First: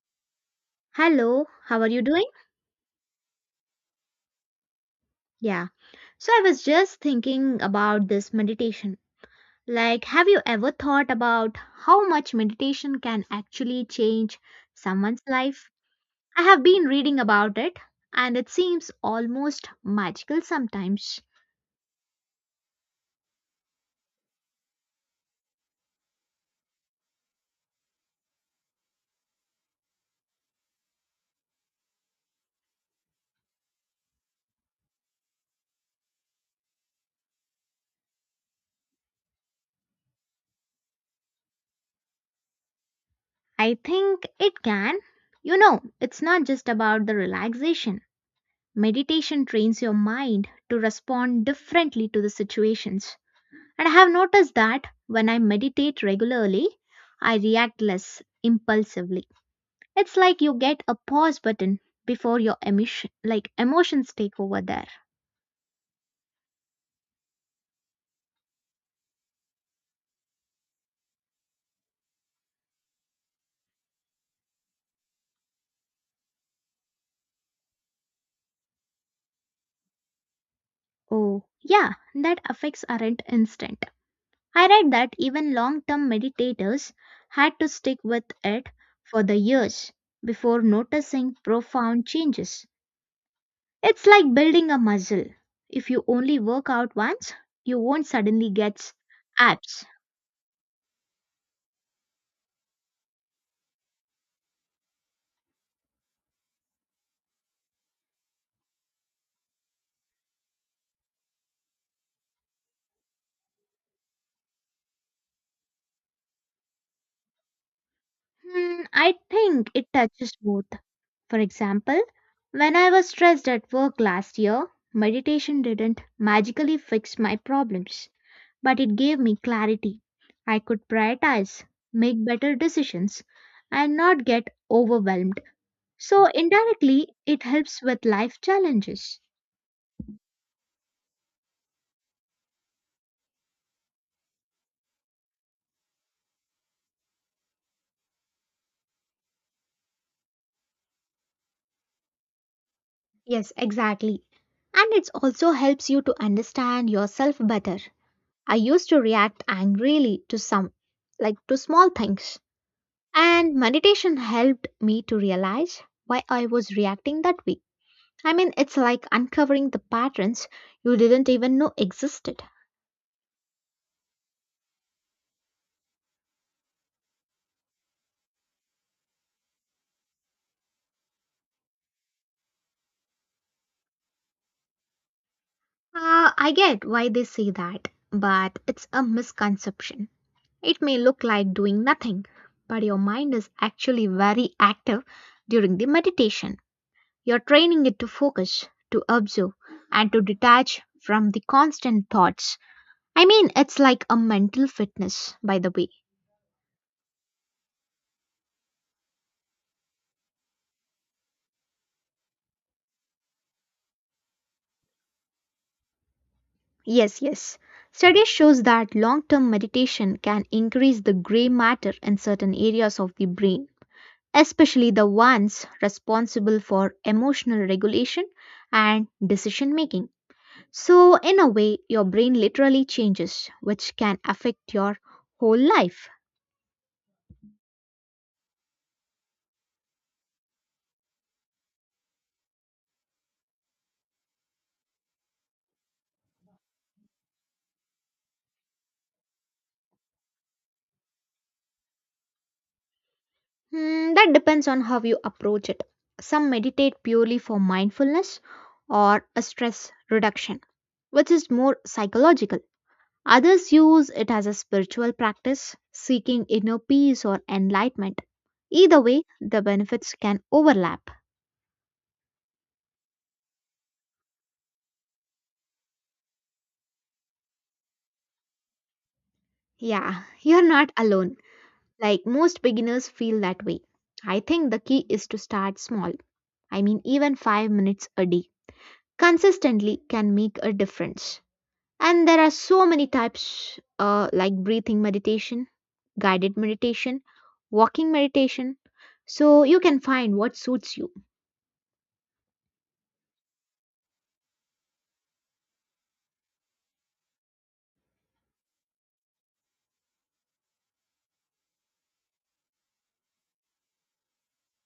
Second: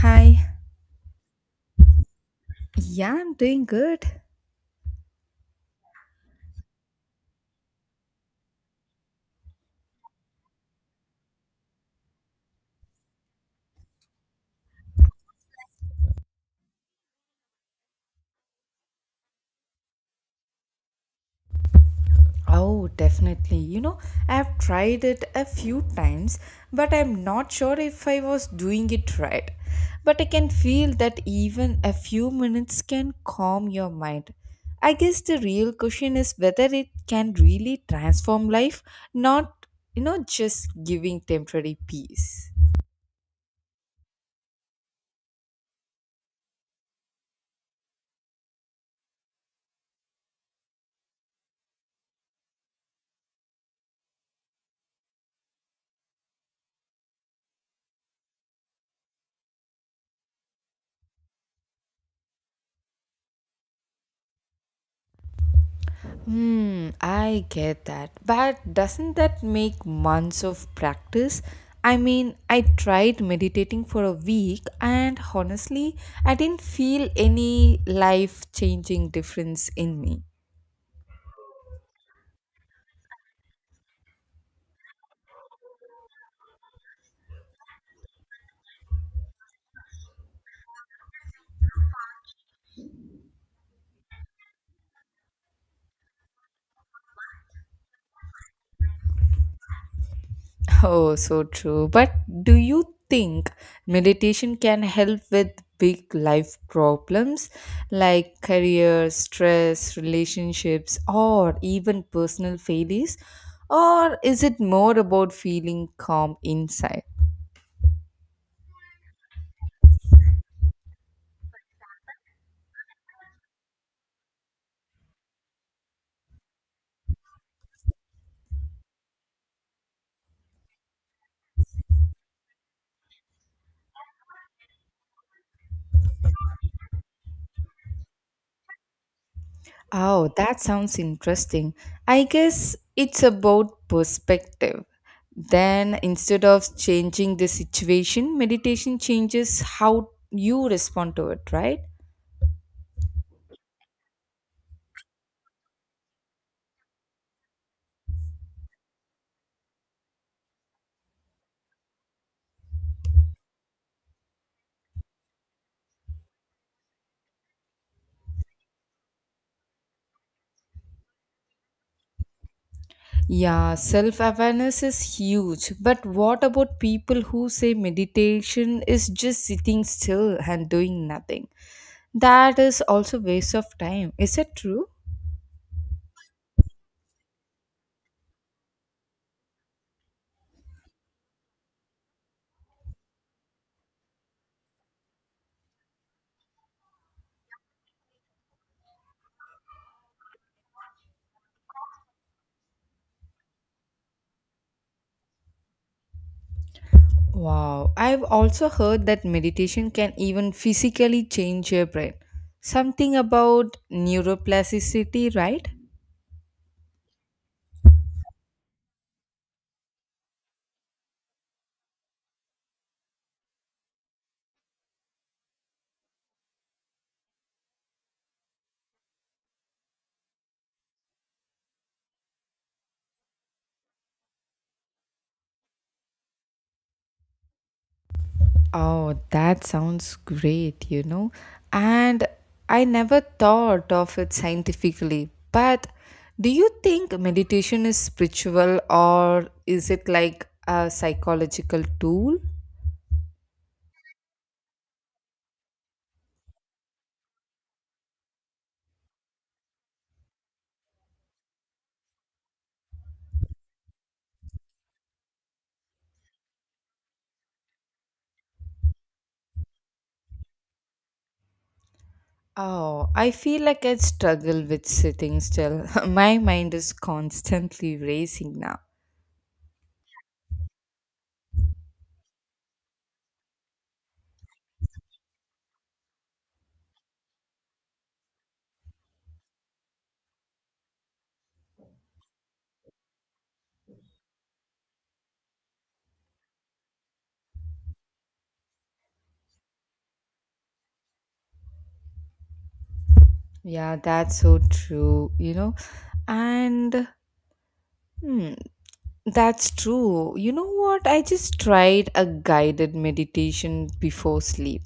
Hi. Hello, how are you doing? Yeah, I'm doing good. Yeah. So I was just thinking about this meditation. Like, have you ever thought about how much meditation can actually change someone's life? I have been reading about it and it seems almost magical sometimes. Oh, definitely. I've tried it a few times, but I'm not sure if I was doing it right. But I can feel that even a few minutes can calm your mind. I guess the real question is whether it can really transform life, not, just giving temporary peace. I think it can. You know, it's not just about the relaxation. Meditation trains your mind to respond differently to the situations. And I have noticed that when I meditate regularly, I react less impulsively. It's like you get a pause button before your emotion, like emotions take over there. I get that. But doesn't that make months of practice? I mean, I tried meditating for a week and honestly, I didn't feel any life changing difference in me. Oh, yeah, that effects aren't instant. I read that even long term meditators had to stick with it for the years before noticing profound changes. It's like building a muscle. If you only work out once, you won't suddenly get abs. Oh, so true. But do you think meditation can help with big life problems like career, stress, relationships, or even personal failures? Or is it more about feeling calm inside? Hmm, I think it touches both. For example, when I was stressed at work last year, meditation didn't magically fix my problems, but it gave me clarity. I could prioritize, make better decisions, and not get overwhelmed. So, indirectly, it helps with life challenges. Oh, that sounds interesting. I guess it's about perspective. Then, instead of changing the situation, meditation changes how you respond to it, right? Yes, exactly. And it also helps you to understand yourself better. I used to react angrily to some, like to small things, and meditation helped me to realize why I was reacting that way. I mean, it's like uncovering the patterns you didn't even know existed. Yeah, self awareness is huge. But what about people who say meditation is just sitting still and doing nothing? That is also waste of time. Is it true? I get why they say that, but it's a misconception. It may look like doing nothing, but your mind is actually very active during the meditation. You're training it to focus, to observe, and to detach from the constant thoughts. I mean, it's like a mental fitness, by the way. Wow, I've also heard that meditation can even physically change your brain. Something about neuroplasticity, right? Yes, yes. Studies shows that long-term meditation can increase the gray matter in certain areas of the brain, especially the ones responsible for emotional regulation and decision making. So, in a way, your brain literally changes, which can affect your whole life. Oh, that sounds great. And I never thought of it scientifically. But do you think meditation is spiritual or is it like a psychological tool? Hmm, that depends on how you approach it. Some meditate purely for mindfulness or a stress reduction, which is more psychological. Others use it as a spiritual practice, seeking inner peace or enlightenment. Either way, the benefits can overlap. Oh, I feel like I struggle with sitting still. My mind is constantly racing now. Yeah, you're not alone. Like most beginners feel that way. I think the key is to start small. I mean, even 5 minutes a day consistently can make a difference. And there are so many types like breathing meditation, guided meditation, walking meditation. So you can find what suits you. Yeah, that's so true. And hmm, that's true. You know what? I just tried a guided meditation before sleep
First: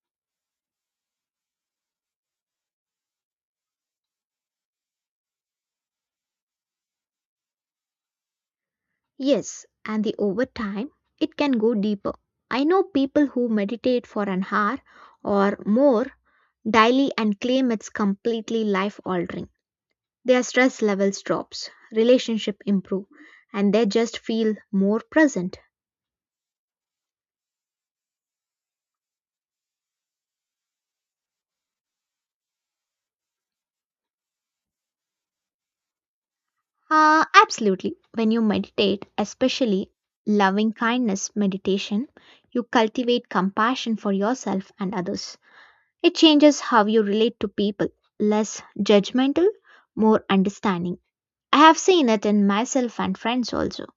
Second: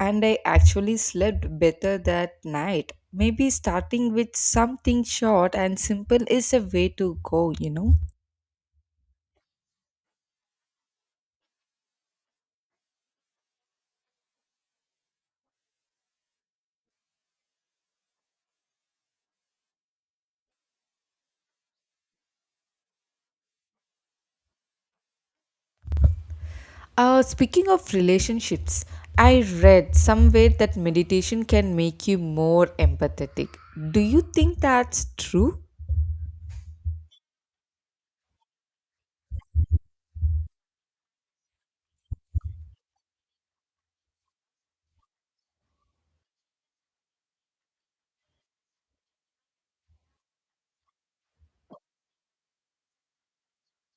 and I actually slept better that night. Maybe starting with something short and simple is a way to go, you know? Yes, and the over time it can go deeper. I know people who meditate for an hour or more daily and claim it's completely life altering. Their stress levels drops, relationship improve, and they just feel more present. Speaking of relationships, I read somewhere that meditation can make you more empathetic. Do you think that's true? Absolutely. When you meditate, especially loving kindness meditation, you cultivate compassion for yourself and others. It changes how you relate to people, less judgmental, more understanding. I have seen it in myself and friends also.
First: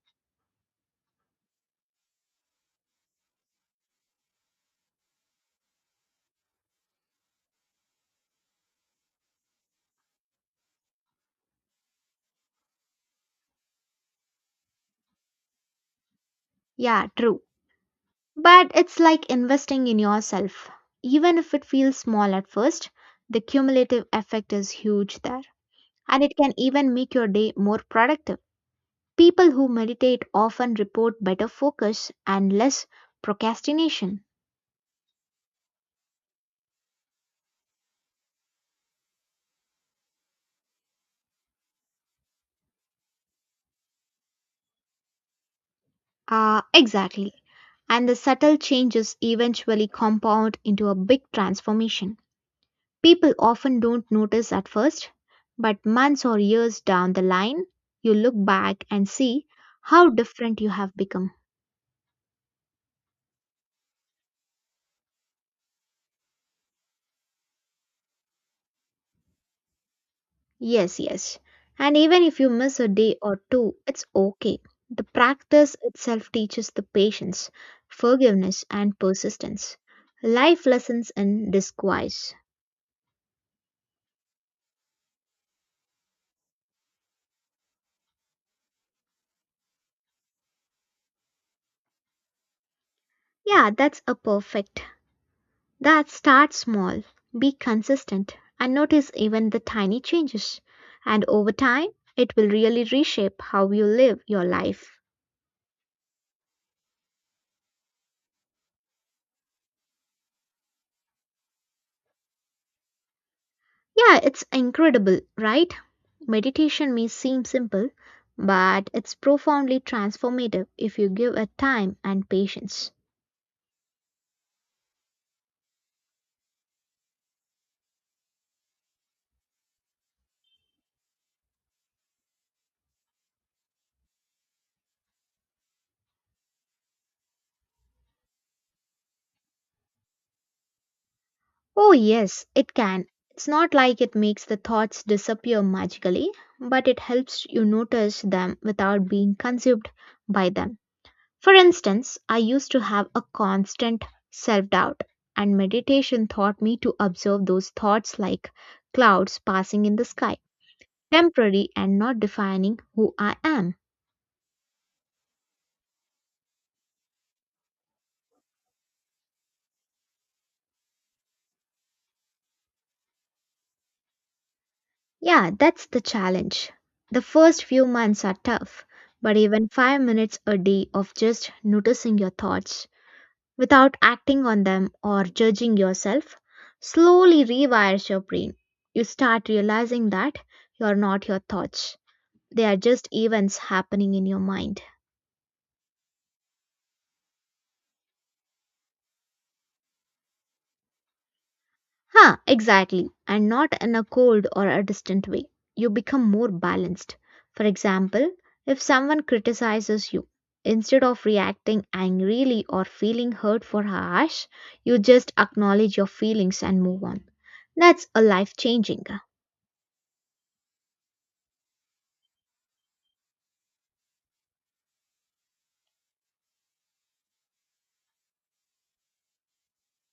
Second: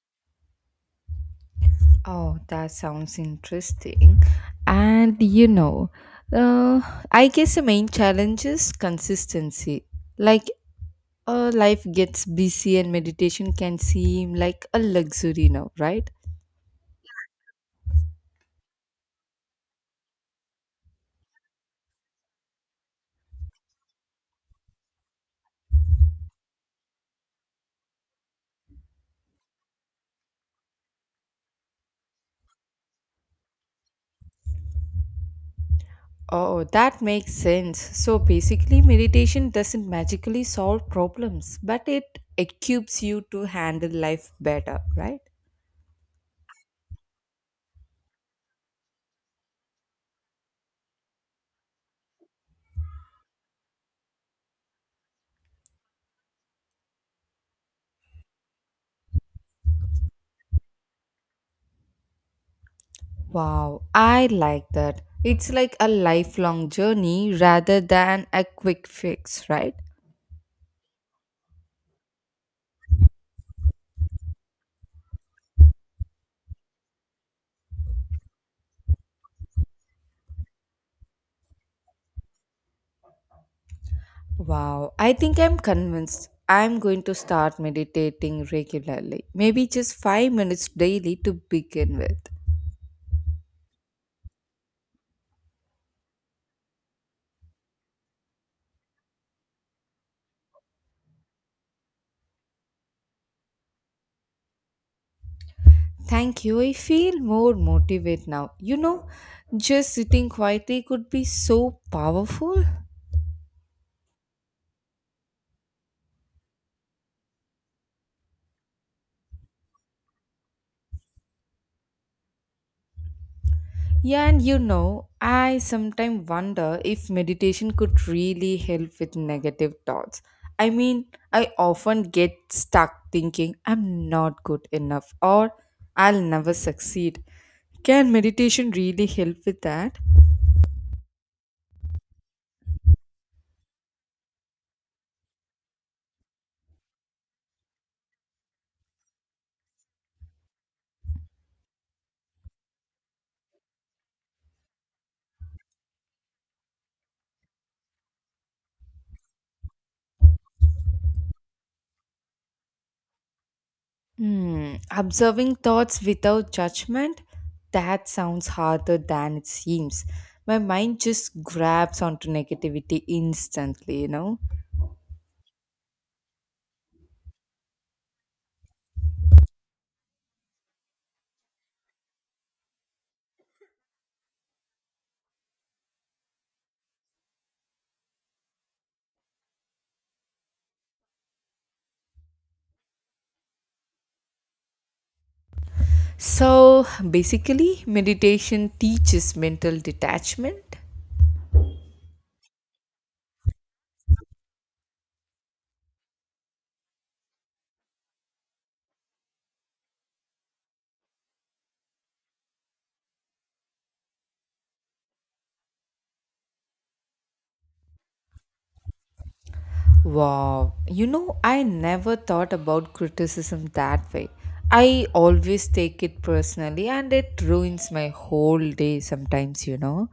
Oh, that sounds interesting. And uh, I guess the main challenge is consistency. Like, life gets busy and meditation can seem like a luxury now, right? Yeah, true. But it's like investing in yourself. Even if it feels small at first, the cumulative effect is huge there. And it can even make your day more productive. People who meditate often report better focus and less procrastination. Oh, that makes sense. So basically, meditation doesn't magically solve problems, but it equips you to handle life better, right? Ah, exactly. And the subtle changes eventually compound into a big transformation. People often don't notice at first, but months or years down the line, you look back and see how different you have become. Wow, I like that. It's like a lifelong journey rather than a quick fix, right? Yes, yes. And even if you miss a day or two, it's okay. The practice itself teaches the patience, forgiveness, and persistence. Life lessons in disguise. Wow, I think I'm convinced I'm going to start meditating regularly. Maybe just 5 minutes daily to begin with. Yeah, that's a perfect. That start small, be consistent, and notice even the tiny changes. And over time, it will really reshape how you live your life. Thank you. I feel more motivated now. Just sitting quietly could be so powerful. Yeah, it's incredible, right? Meditation may seem simple, but it's profoundly transformative if you give it time and patience. Yeah, and I sometimes wonder if meditation could really help with negative thoughts. I mean, I often get stuck thinking I'm not good enough or I'll never succeed. Can meditation really help with that? Oh, yes, it can. It's not like it makes the thoughts disappear magically, but it helps you notice them without being consumed by them. For instance, I used to have a constant self doubt, and meditation taught me to observe those thoughts like clouds passing in the sky, temporary and not defining who I am. Observing thoughts without judgment? That sounds harder than it seems. My mind just grabs onto negativity instantly, you know? Yeah, that's the challenge. The first few months are tough, but even 5 minutes a day of just noticing your thoughts without acting on them or judging yourself slowly rewires your brain. You start realizing that you're not your thoughts. They are just events happening in your mind. So basically, meditation teaches mental detachment. Huh, exactly. And not in a cold or a distant way. You become more balanced. For example, if someone criticizes you, instead of reacting angrily or feeling hurt for harsh, you just acknowledge your feelings and move on. That's a life changing. Wow, I never thought about criticism that way. I always take it personally and it ruins my whole day sometimes.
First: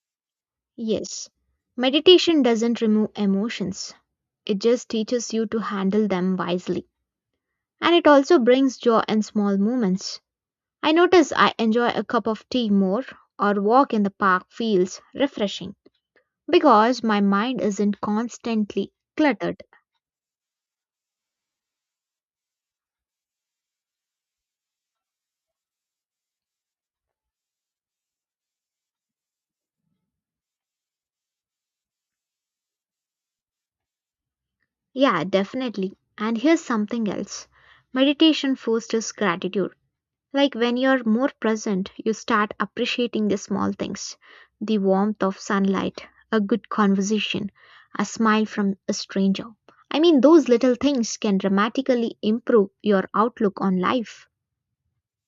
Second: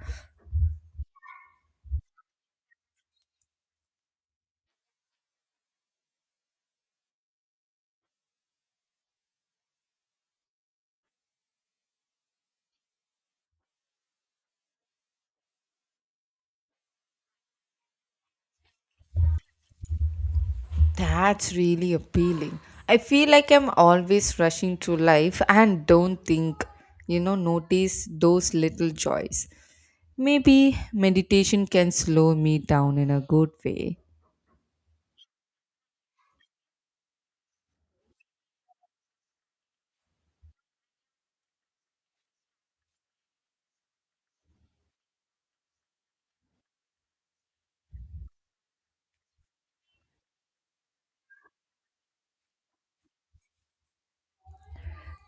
Yes. Meditation doesn't remove emotions, it just teaches you to handle them wisely. And it also brings joy in small moments. I notice I enjoy a cup of tea more, or walk in the park feels refreshing because my mind isn't constantly cluttered. That's really appealing. I feel like I'm always rushing through life and don't think, notice those little joys. Maybe meditation can slow me down in a good way. Yeah, definitely. And here's something else. Meditation fosters gratitude. Like when you're more present, you start appreciating the small things, the warmth of sunlight, a good conversation, a smile from a stranger. I mean, those little things can dramatically improve your outlook on life.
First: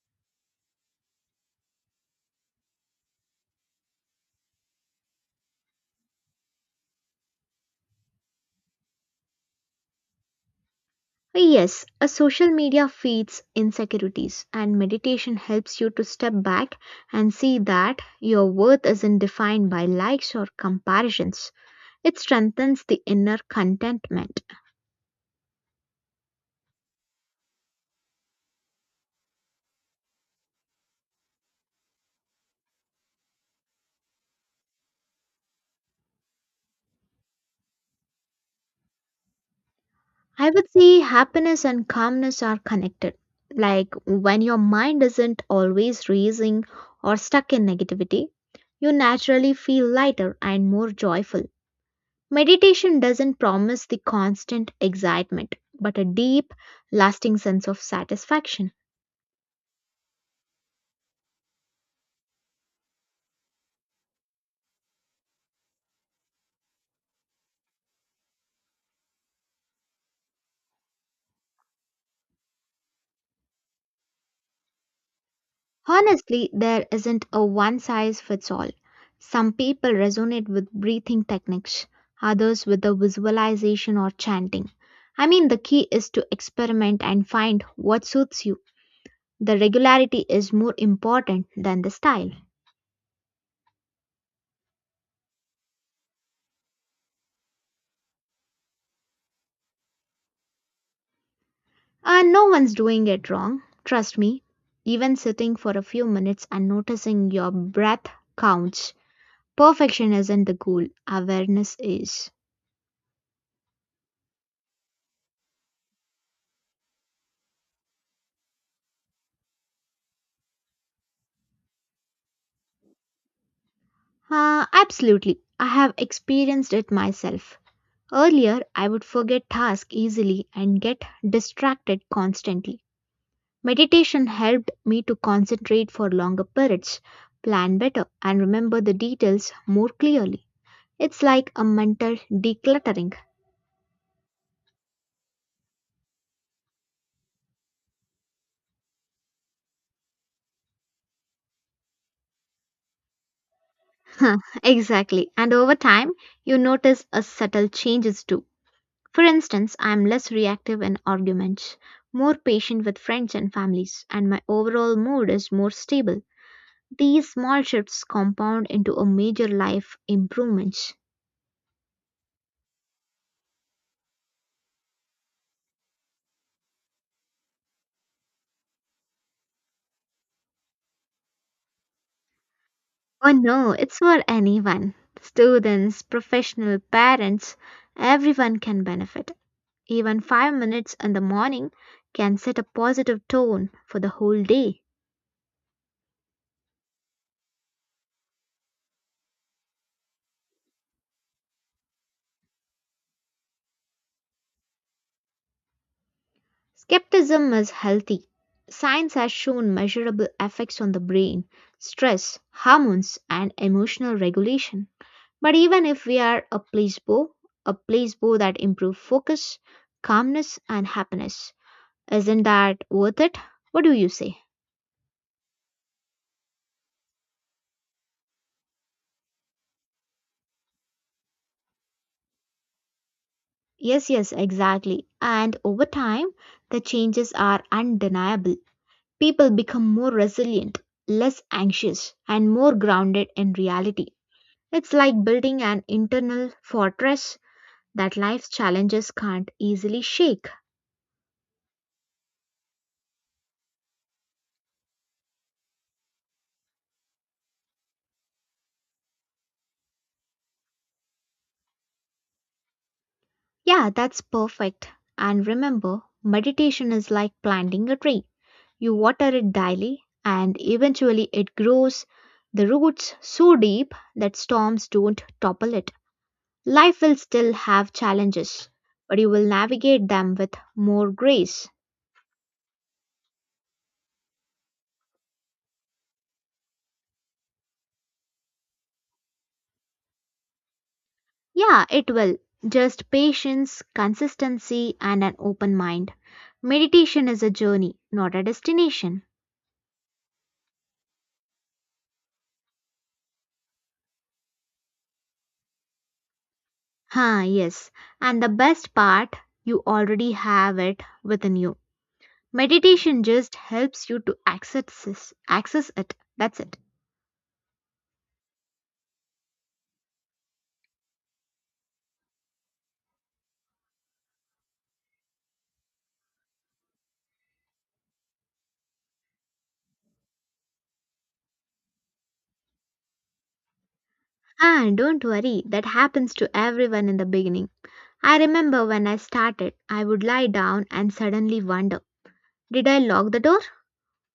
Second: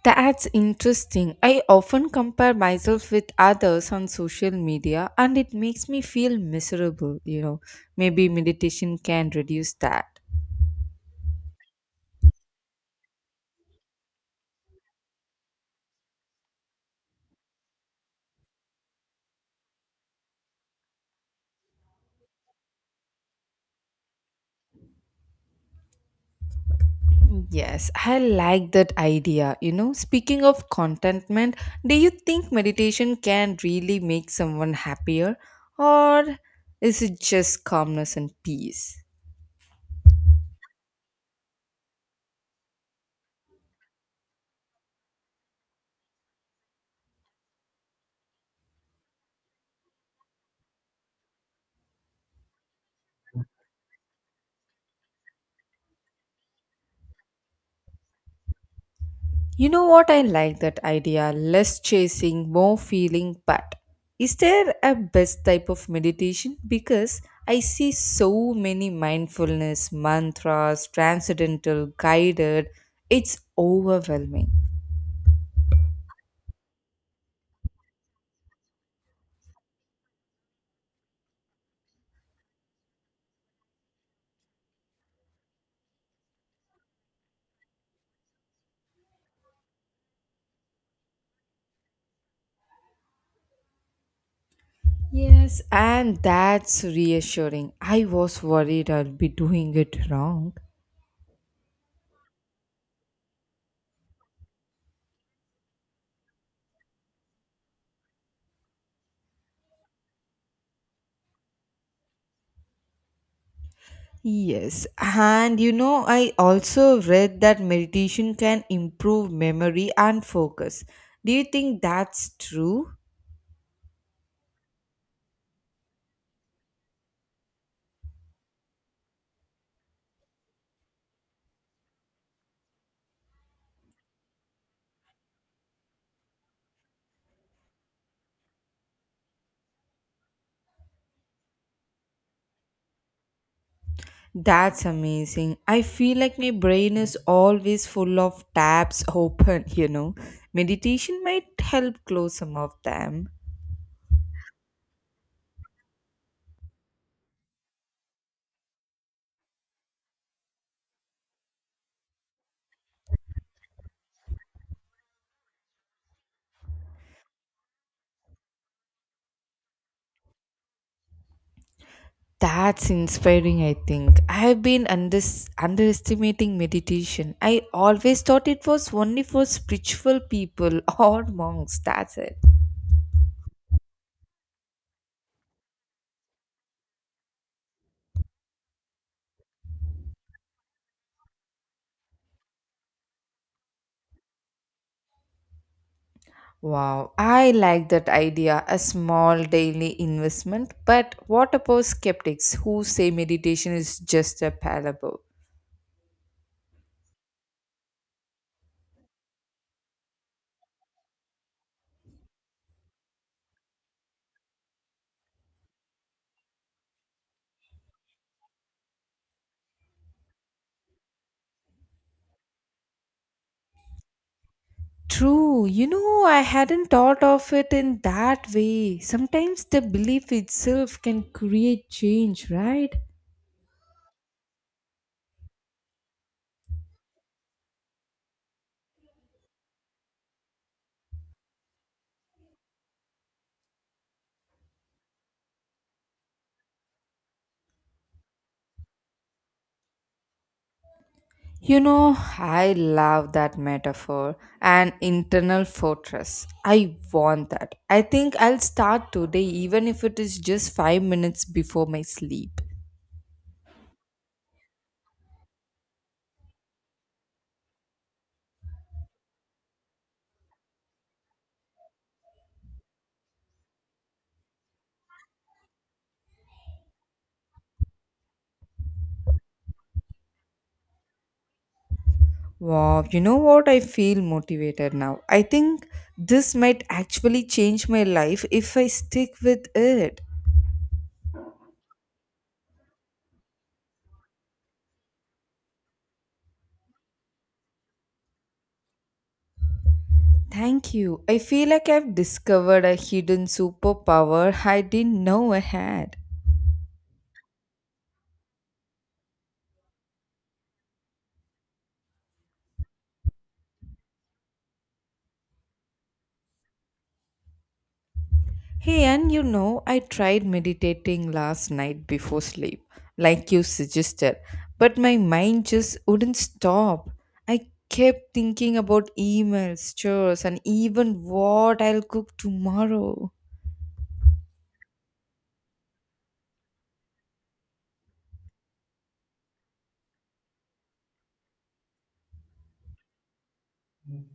That's interesting. I often compare myself with others on social media and it makes me feel miserable. Maybe meditation can reduce that. Yes, a social media feeds insecurities, and meditation helps you to step back and see that your worth isn't defined by likes or comparisons. It strengthens the inner contentment. Yes, I like that idea. Speaking of contentment, do you think meditation can really make someone happier or is it just calmness and peace? I would say happiness and calmness are connected. Like when your mind isn't always racing or stuck in negativity, you naturally feel lighter and more joyful. Meditation doesn't promise the constant excitement, but a deep, lasting sense of satisfaction. You know what? I like that idea. Less chasing, more feeling. But is there a best type of meditation? Because I see so many mindfulness, mantras, transcendental, guided. It's overwhelming. Honestly, there isn't a one size fits all. Some people resonate with breathing techniques, others with the visualization or chanting. I mean, the key is to experiment and find what suits you. The regularity is more important than the style. Yes, and that's reassuring. I was worried I'll be doing it wrong. And no one's doing it wrong, trust me. Even sitting for a few minutes and noticing your breath counts. Perfection isn't the goal, awareness is. Yes, and I also read that meditation can improve memory and focus. Do you think that's true? Absolutely, I have experienced it myself. Earlier, I would forget tasks easily and get distracted constantly. Meditation helped me to concentrate for longer periods, plan better, and remember the details more clearly. It's like a mental decluttering. That's amazing. I feel like my brain is always full of tabs open. Meditation might help close some of them. Exactly, and over time, you notice a subtle changes too. For instance, I am less reactive in arguments, more patient with friends and families, and my overall mood is more stable. These small shifts compound into a major life improvements. That's inspiring, I think. I have been underestimating meditation. I always thought it was only for spiritual people or monks. That's it. Oh no, it's for anyone. Students, professional parents, everyone can benefit. Even 5 minutes in the morning can set a positive tone for the whole day. Wow, I like that idea. A small daily investment. But what about skeptics who say meditation is just a parable? Skepticism is healthy. Science has shown measurable effects on the brain, stress, hormones, and emotional regulation. But even if we are a placebo that improves focus, calmness, and happiness, isn't that worth it? What do you say? True. I hadn't thought of it in that way. Sometimes the belief itself can create change, right? Yes, yes, exactly. And over time, the changes are undeniable. People become more resilient, less anxious, and more grounded in reality. It's like building an internal fortress that life's challenges can't easily shake. I love that metaphor. An internal fortress. I want that. I think I'll start today, even if it is just 5 minutes before my sleep. Yeah, that's perfect. And remember, meditation is like planting a tree. You water it daily, and eventually it grows the roots so deep that storms don't topple it. Life will still have challenges, but you will navigate them with more grace. Wow, you know what? I feel motivated now. I think this might actually change my life if I stick with it. Yeah, it will. Just patience, consistency, and an open mind. Meditation is a journey, not a destination. Thank you. I feel like I've discovered a hidden superpower I didn't know I had. Ah, yes. And the best part, you already have it within you. Meditation just helps you to access it. That's it. Hey, and I tried meditating last night before sleep, like you suggested, but my mind just wouldn't stop. I kept thinking about emails, chores, and even what I'll cook tomorrow. And don't worry, that happens to everyone in the beginning. I remember when I started, I would lie down and suddenly wonder, did I lock the door?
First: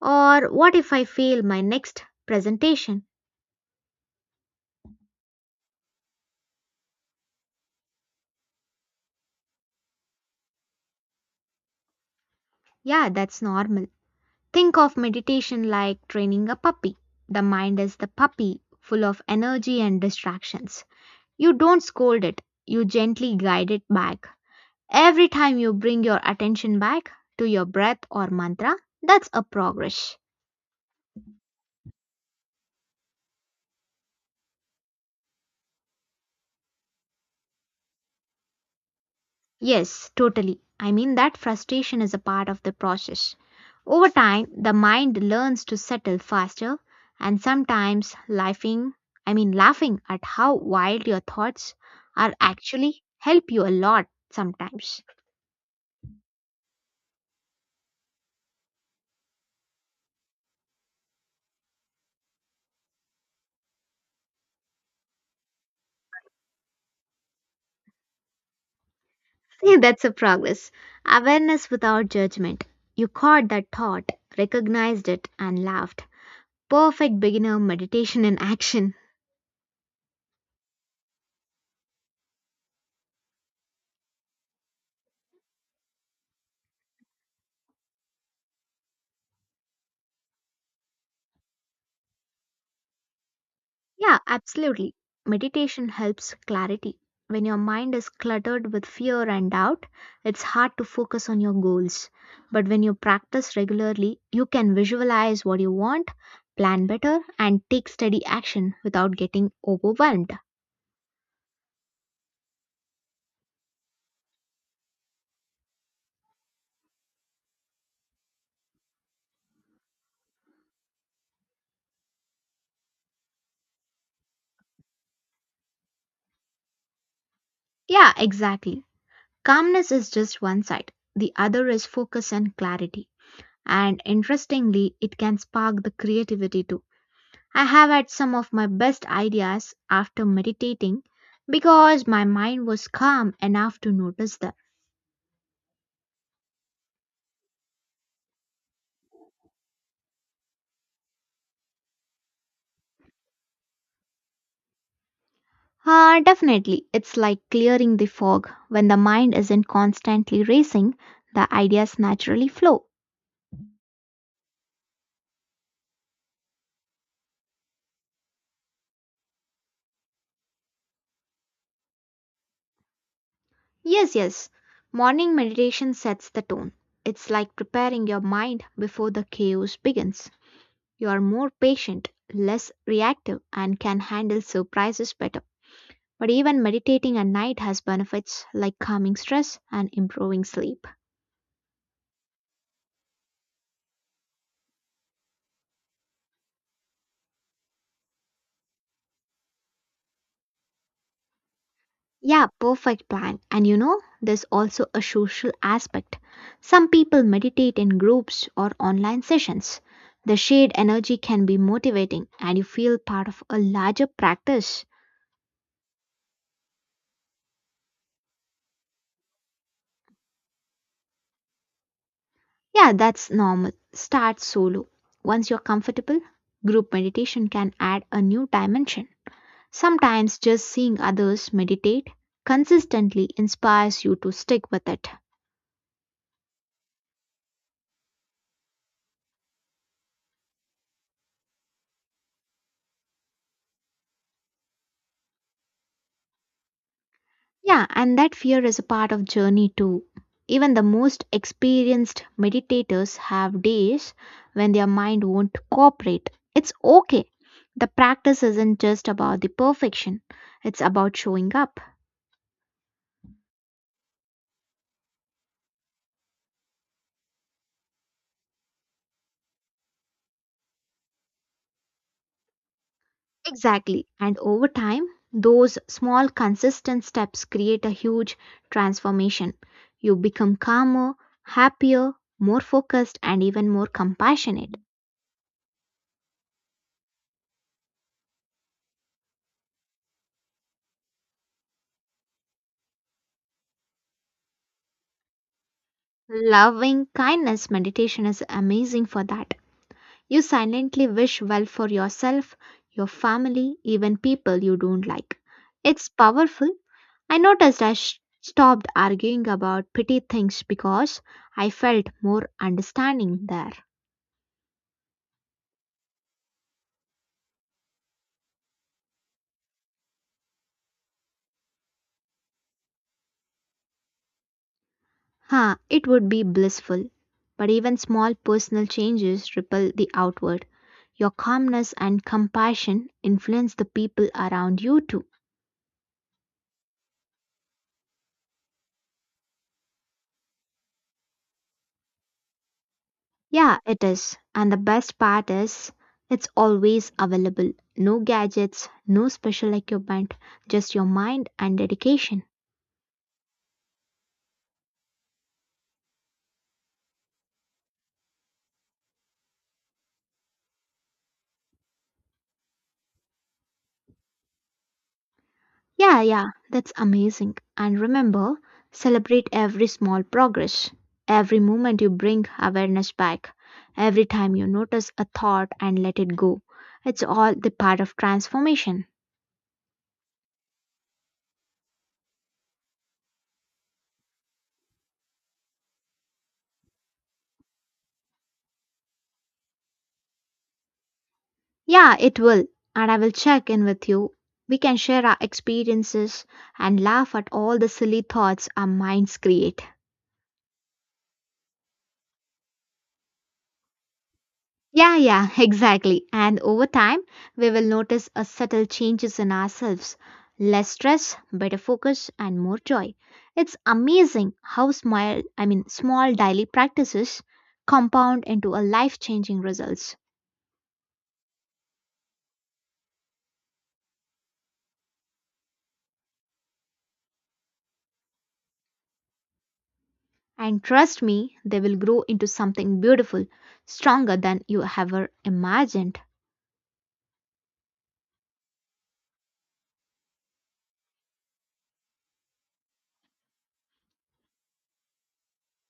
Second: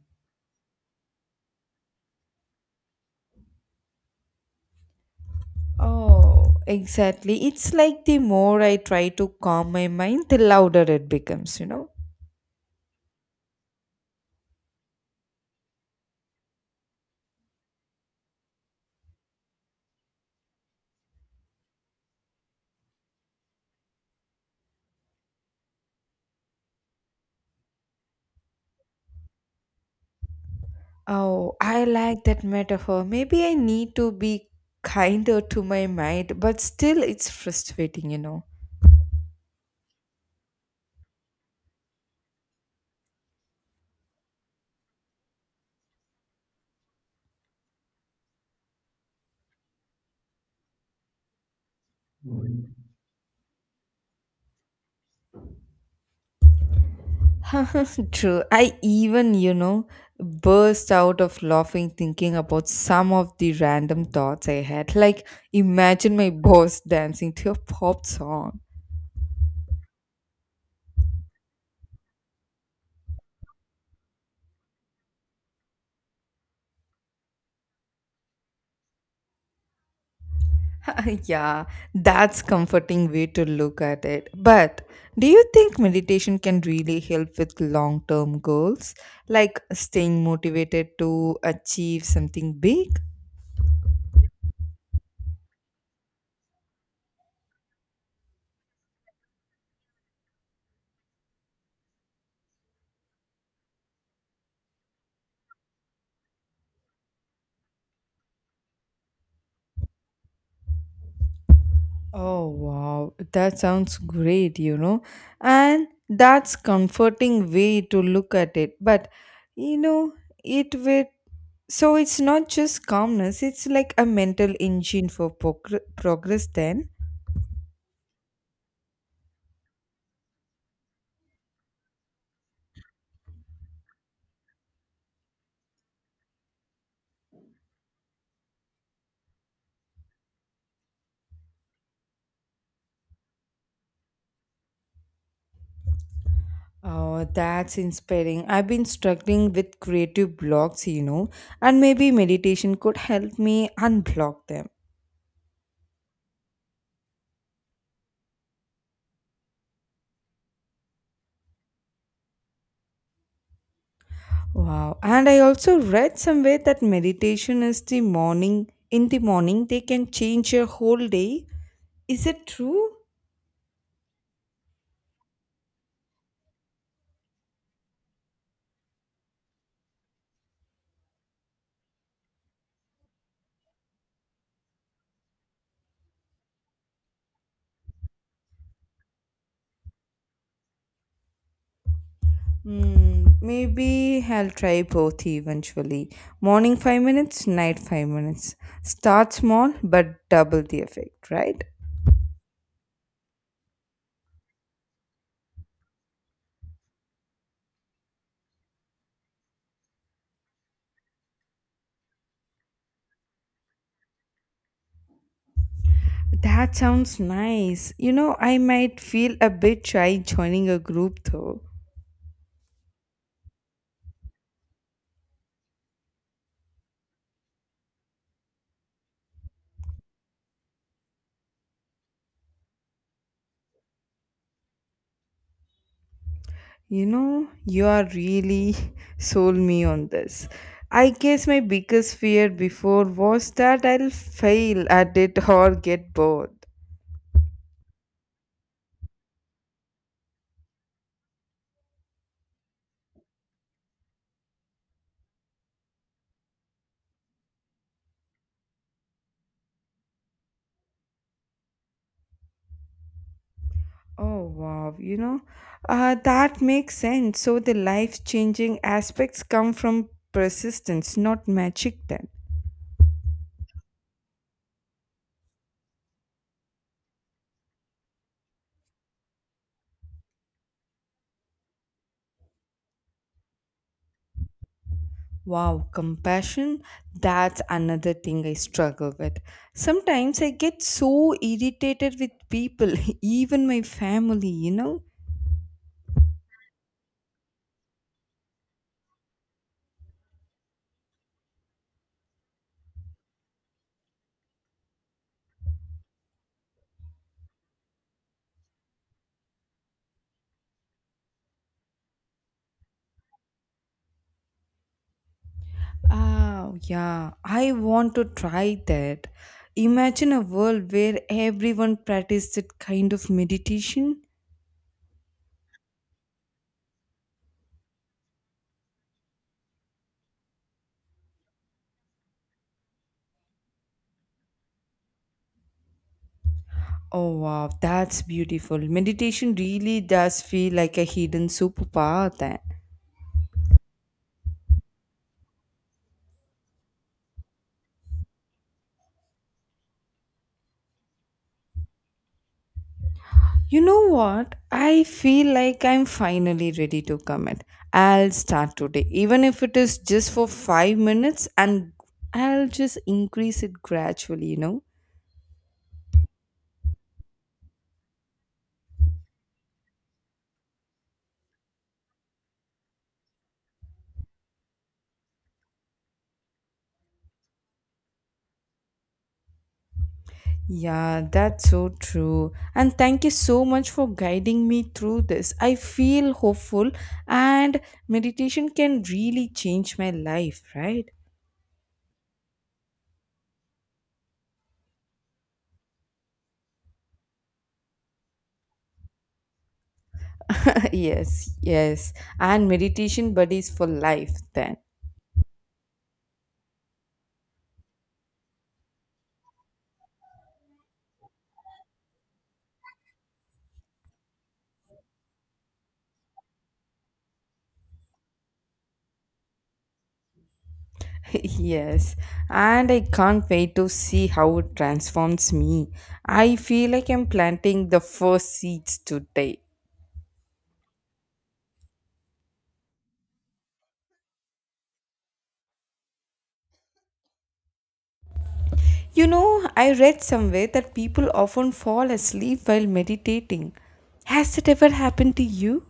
Or what if I fail my next presentation? Oh, exactly. It's like the more I try to calm my mind, the louder it becomes, you know? Yeah, that's normal. Think of meditation like training a puppy. The mind is the puppy, full of energy and distractions. You don't scold it, you gently guide it back. Every time you bring your attention back to your breath or mantra, that's a progress. Oh, I like that metaphor. Maybe I need to be kinder to my mind, but still it's frustrating, you know? Yes, totally. I mean, that frustration is a part of the process. Over time, the mind learns to settle faster, and sometimes laughing, laughing at how wild your thoughts are actually help you a lot sometimes. True. I even, burst out of laughing thinking about some of the random thoughts I had. Like, imagine my boss dancing to a pop song. See, that's a progress. Awareness without judgment. You caught that thought, recognized it, and laughed. Perfect beginner meditation in action. Yeah, that's comforting way to look at it. But do you think meditation can really help with long-term goals, like staying motivated to achieve something big? Yeah, absolutely. Meditation helps clarity. When your mind is cluttered with fear and doubt, it's hard to focus on your goals. But when you practice regularly, you can visualize what you want, plan better, and take steady action without getting overwhelmed. Oh wow, that sounds great. And that's comforting way to look at it. But you know, it with so it's not just calmness, it's like a mental engine for progress then. Yeah, exactly. Calmness is just one side, the other is focus and clarity. And interestingly, it can spark the creativity too. I have had some of my best ideas after meditating because my mind was calm enough to notice them. Oh, that's inspiring. I've been struggling with creative blocks, and maybe meditation could help me unblock them. Ah, definitely, it's like clearing the fog. When the mind isn't constantly racing, the ideas naturally flow. Wow. And I also read somewhere that meditation in the morning, they can change your whole day. Is it true? Yes, yes, morning meditation sets the tone. It's like preparing your mind before the chaos begins. You are more patient, less reactive, and can handle surprises better. But even meditating at night has benefits like calming stress and improving sleep. Maybe I'll try both eventually. Morning 5 minutes, night 5 minutes. Start small, but double the effect, right? Yeah, perfect plan. And there's also a social aspect. Some people meditate in groups or online sessions. The shared energy can be motivating and you feel part of a larger practice. That sounds nice. I might feel a bit shy joining a group though. Yeah, that's normal. Start solo. Once you're comfortable, group meditation can add a new dimension. Sometimes just seeing others meditate consistently inspires you to stick with it. You are really sold me on this. I guess my biggest fear before was that I'll fail at it or get bored. Yeah, and that fear is a part of journey too. Even the most experienced meditators have days when their mind won't cooperate. It's okay. The practice isn't just about the perfection, it's about showing up. Oh wow, that makes sense. So the life changing aspects come from persistence, not magic then. Exactly. And over time, those small, consistent steps create a huge transformation. You become calmer, happier, more focused, and even more compassionate. Wow, compassion, that's another thing I struggle with. Sometimes I get so irritated with people, even my family, you know? Loving kindness meditation is amazing for that. You silently wish well for yourself, your family, even people you don't like. It's powerful. I noticed stopped arguing about petty things because I felt more understanding there. Ah, yeah, I want to try that. Imagine a world where everyone practiced that kind of meditation. Huh, it would be blissful. But even small personal changes ripple the outward. Your calmness and compassion influence the people around you too. Oh, wow, that's beautiful. Meditation really does feel like a hidden superpower then. Yeah, it is. And the best part is it's always available. No gadgets, no special equipment, just your mind and dedication. You know what? I feel like I'm finally ready to commit. I'll start today, even if it is just for 5 minutes, and I'll just increase it gradually, you know? Yeah, yeah, that's amazing. And remember, celebrate every small progress. Every moment you bring awareness back. Every time you notice a thought and let it go. It's all the part of transformation. Yeah, that's so true. And thank you so much for guiding me through this. I feel hopeful, and meditation can really change my life, right? Yeah, it will. And I will check in with you. We can share our experiences and laugh at all the silly thoughts our minds create. Yes, yes. And meditation buddies for life, then. Yeah, yeah, exactly. And over time, we will notice a subtle changes in ourselves. Less stress, better focus, and more joy. It's amazing how small, small daily practices compound into a life-changing results. Yes, and I can't wait to see how it transforms me. I feel like I'm planting the first seeds today. And trust me, they will grow into something beautiful, stronger than you ever imagined. I read somewhere that people often fall asleep while meditating. Has it ever happened to you?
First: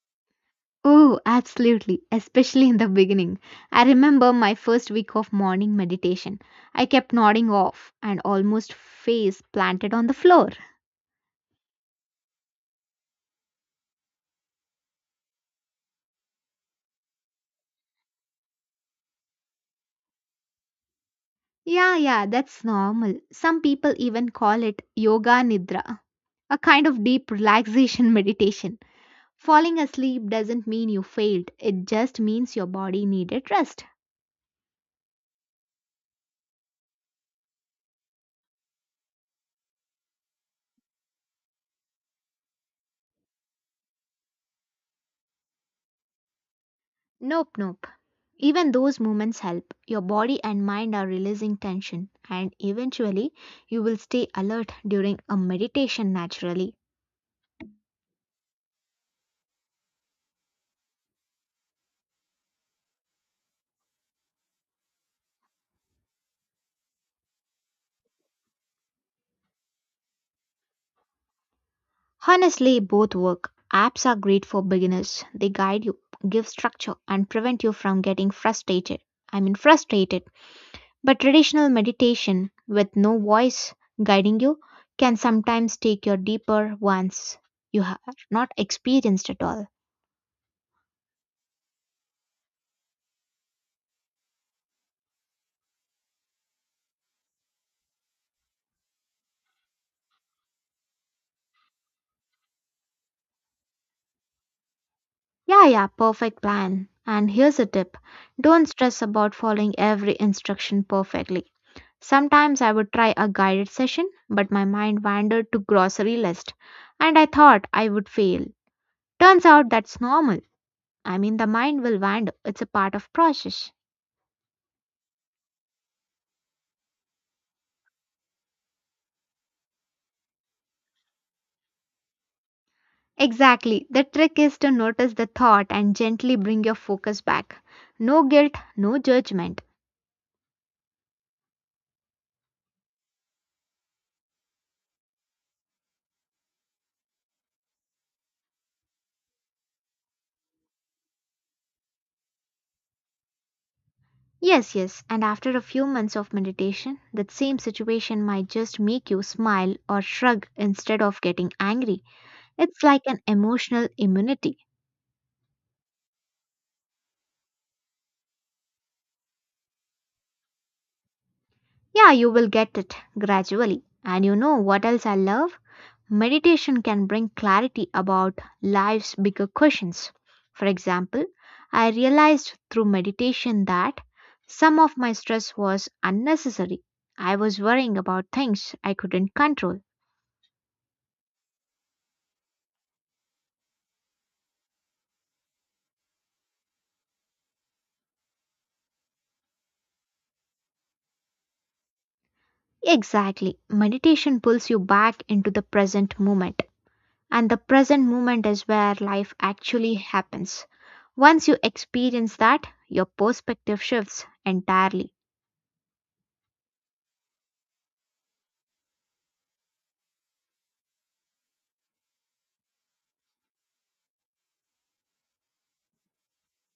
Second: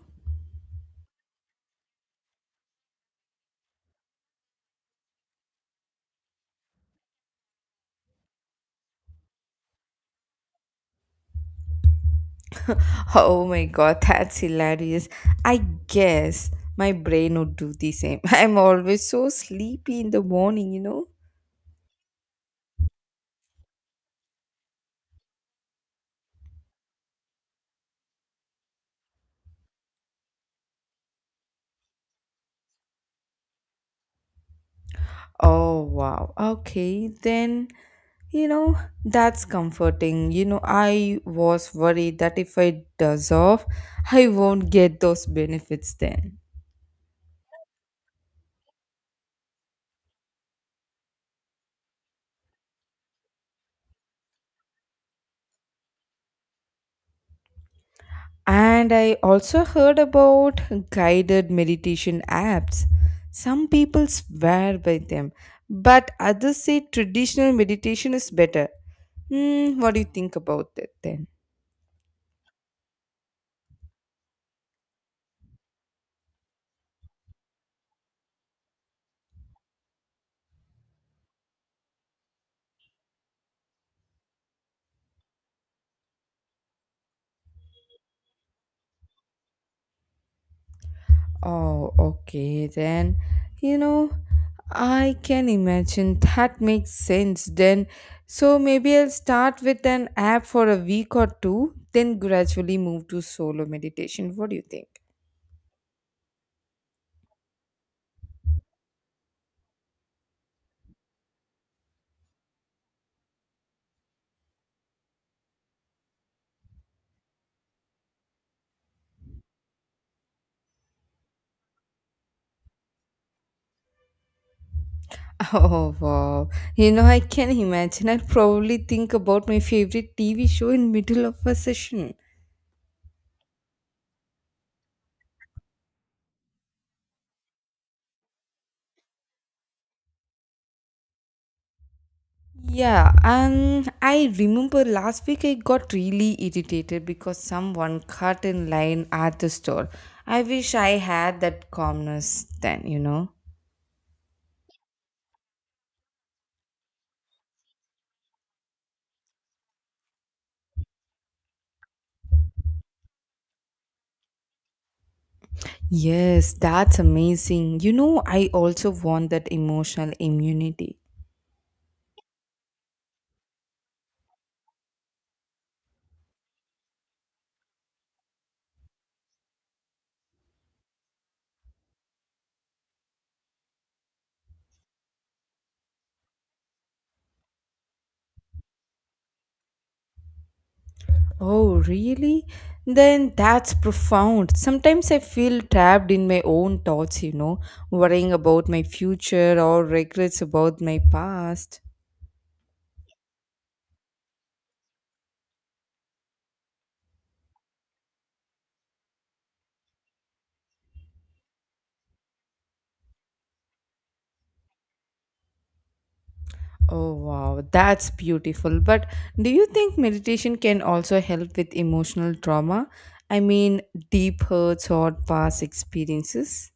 Oh, absolutely, especially in the beginning. I remember my first week of morning meditation. I kept nodding off and almost face planted on the floor. Oh my god, that's hilarious. I guess my brain would do the same. I'm always so sleepy in the morning. Yeah, yeah, that's normal. Some people even call it yoga nidra, a kind of deep relaxation meditation. Falling asleep doesn't mean you failed, it just means your body needed rest. Oh, wow. Okay, then, you know, that's comforting. I was worried that if I deserve, I won't get those benefits then. Nope, nope. Even those moments help. Your body and mind are releasing tension, and eventually, you will stay alert during a meditation naturally. And I also heard about guided meditation apps. Some people swear by them, but others say traditional meditation is better. What do you think about that then? Honestly, both work. Apps are great for beginners. They guide you, give structure, and prevent you from getting frustrated. Frustrated. But traditional meditation with no voice guiding you can sometimes take your deeper ones you have not experienced at all. Oh, okay, then. You know, I can imagine that makes sense then. So maybe I'll start with an app for a week or two, then gradually move to solo meditation. What do you think? Yeah, yeah, perfect plan. And here's a tip don't stress about following every instruction perfectly. Sometimes I would try a guided session, but my mind wandered to grocery list and I thought I would fail. Turns out that's normal. The mind will wander, it's a part of process. Oh, wow. I can imagine. I'll probably think about my favorite TV show in middle of a session. Exactly. The trick is to notice the thought and gently bring your focus back. No guilt, no judgment. Yeah, and I remember last week I got really irritated because someone cut in line at the store. I wish I had that calmness then. Yes, yes, and after a few months of meditation, that same situation might just make you smile or shrug instead of getting angry. It's like an emotional immunity. Yes, that's amazing. I also want that emotional immunity. Yeah, you will get it gradually. And you know what else I love? Meditation can bring clarity about life's bigger questions. For example, I realized through meditation that some of my stress was unnecessary. I was worrying about things I couldn't control. Oh, really? Then that's profound. Sometimes I feel trapped in my own thoughts, worrying about my future or regrets about my past. Exactly. Meditation pulls you back into the present moment. And the present moment is where life actually happens. Once you experience that, your perspective shifts entirely. Oh, wow, that's beautiful. But do you think meditation can also help with emotional trauma? I mean, deep hurts or past experiences?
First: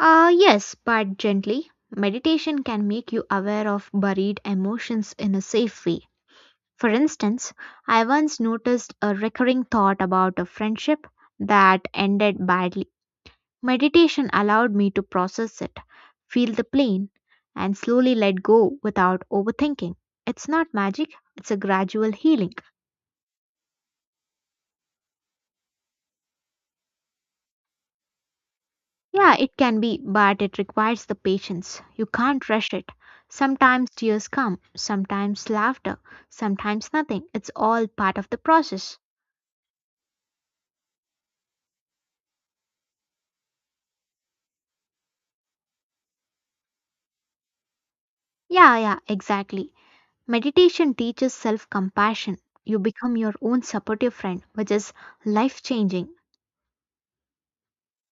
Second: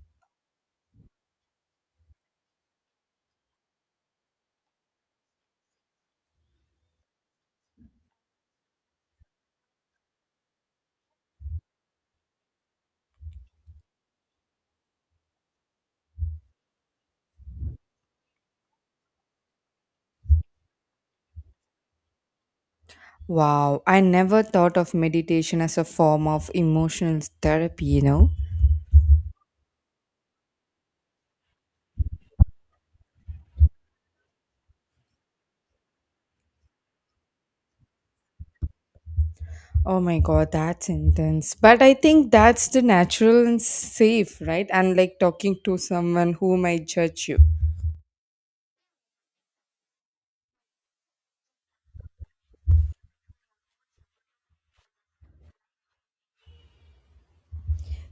Ah, yes, but gently. Meditation can make you aware of buried emotions in a safe way. For instance, I once noticed a recurring thought about a friendship that ended badly. Meditation allowed me to process it, feel the pain, and slowly let go without overthinking. It's not magic, it's a gradual healing. Wow, I never thought of meditation as a form of emotional therapy, you know? Yeah, it can be, but it requires the patience. You can't rush it. Sometimes tears come, sometimes laughter, sometimes nothing. It's all part of the process. Oh my god, that's intense. But I think that's the natural and safe, right? Unlike talking to someone who might judge you. Yeah, yeah, exactly. Meditation teaches self compassion. You become your own supportive friend, which is life changing.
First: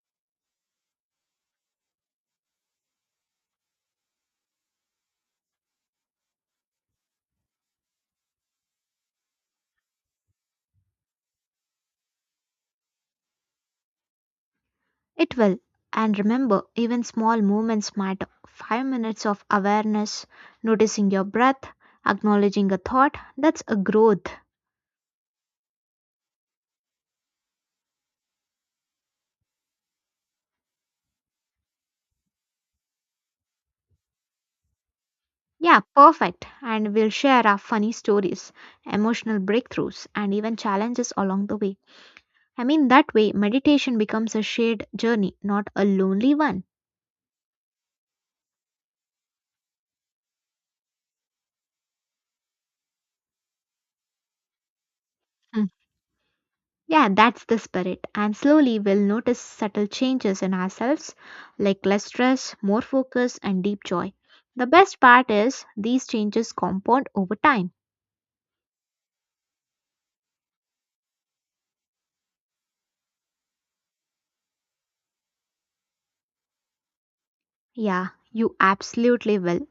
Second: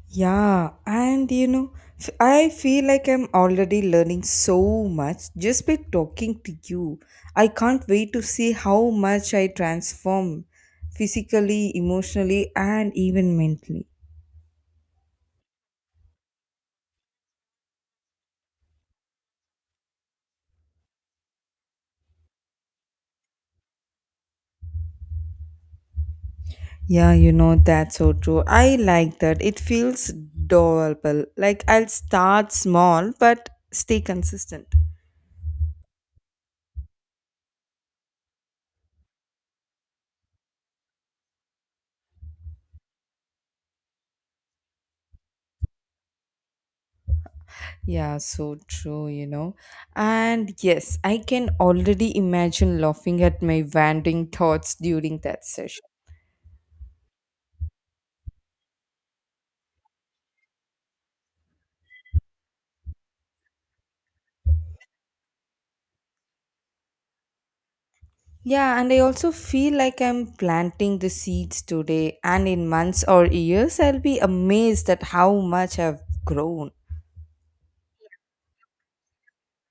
Yeah, and I feel like I'm already learning so much just by talking to you. I can't wait to see how much I transform physically, emotionally, and even mentally. It will. And remember, even small movements matter. 5 minutes of awareness, noticing your breath, acknowledging a thought, that's a growth. Yeah, that's so true. I like that. It feels doable. Like I'll start small but stay consistent. Yeah, perfect. And we'll share our funny stories, emotional breakthroughs, and even challenges along the way. That way, meditation becomes a shared journey, not a lonely one. Yeah, so true. And yes, I can already imagine laughing at my wandering thoughts during that session. Yeah, that's the spirit. And slowly we'll notice subtle changes in ourselves, like less stress, more focus, and deep joy. The best part is these changes compound over time. Yeah, and I also feel like I'm planting the seeds today, and in months or years, I'll be amazed at how much I've grown. Yeah, you absolutely will.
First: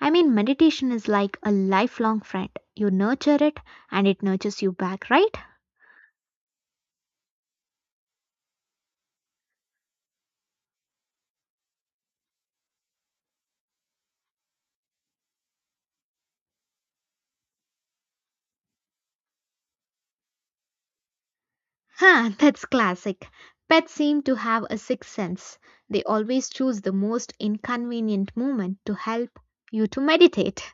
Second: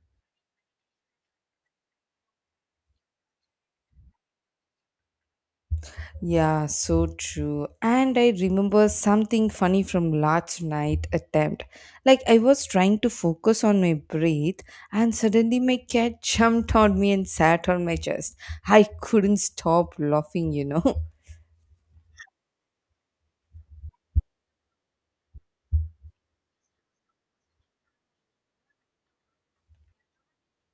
Meditation is like a lifelong friend. You nurture it and it nurtures you back, right? Yeah, so true. And I remember something funny from last night attempt. Like I was trying to focus on my breath and suddenly my cat jumped on me and sat on my chest. I couldn't stop laughing. Huh, that's classic. Pets seem to have a sixth sense. They always choose the most inconvenient moment to help you to meditate.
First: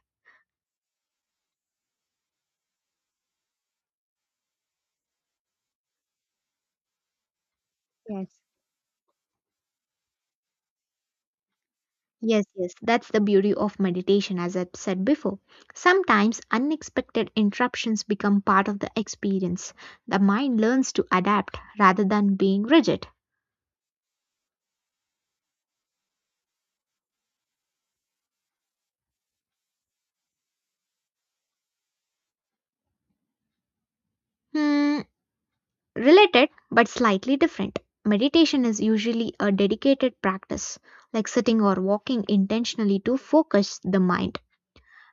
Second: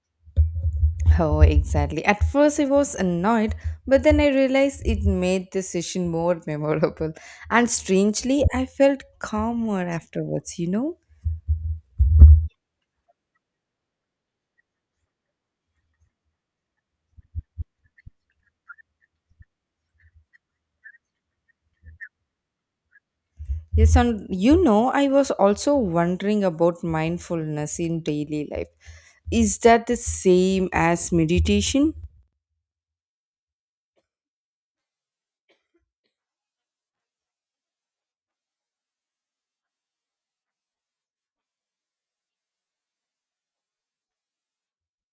Oh, exactly. At first I was annoyed, but then I realized it made the session more memorable. And Yes. strangely, I felt calmer afterwards, you know? Yes, yes, that's the beauty of meditation, as I've said before. Sometimes unexpected interruptions become part of the experience. The mind learns to adapt rather than being rigid. Yes, and I was also wondering about mindfulness in daily life. Is that the same as meditation? Hmm, related but slightly different. Meditation is usually a dedicated practice, like sitting or walking intentionally to focus the mind.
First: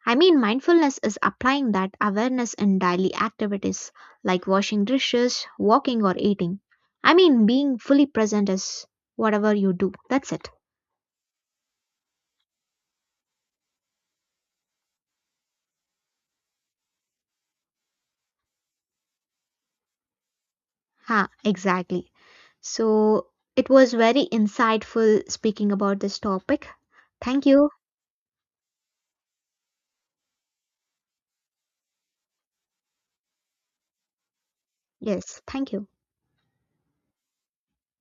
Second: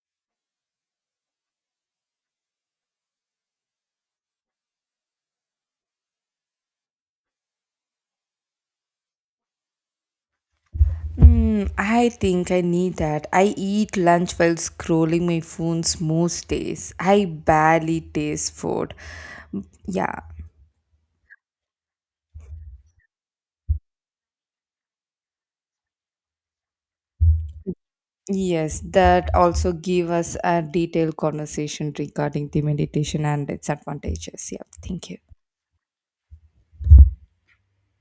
Mindfulness is applying that awareness in daily activities like washing dishes, walking, or eating. Being fully present is whatever you do. That's it. I think I need that. I eat lunch while scrolling my phones most days. I barely taste food. Yeah. Ha, exactly. So it was very insightful speaking about this topic. Thank you. Yes, that also give us a detailed conversation regarding the meditation and its advantages. Yeah, thank you. Yes, thank you.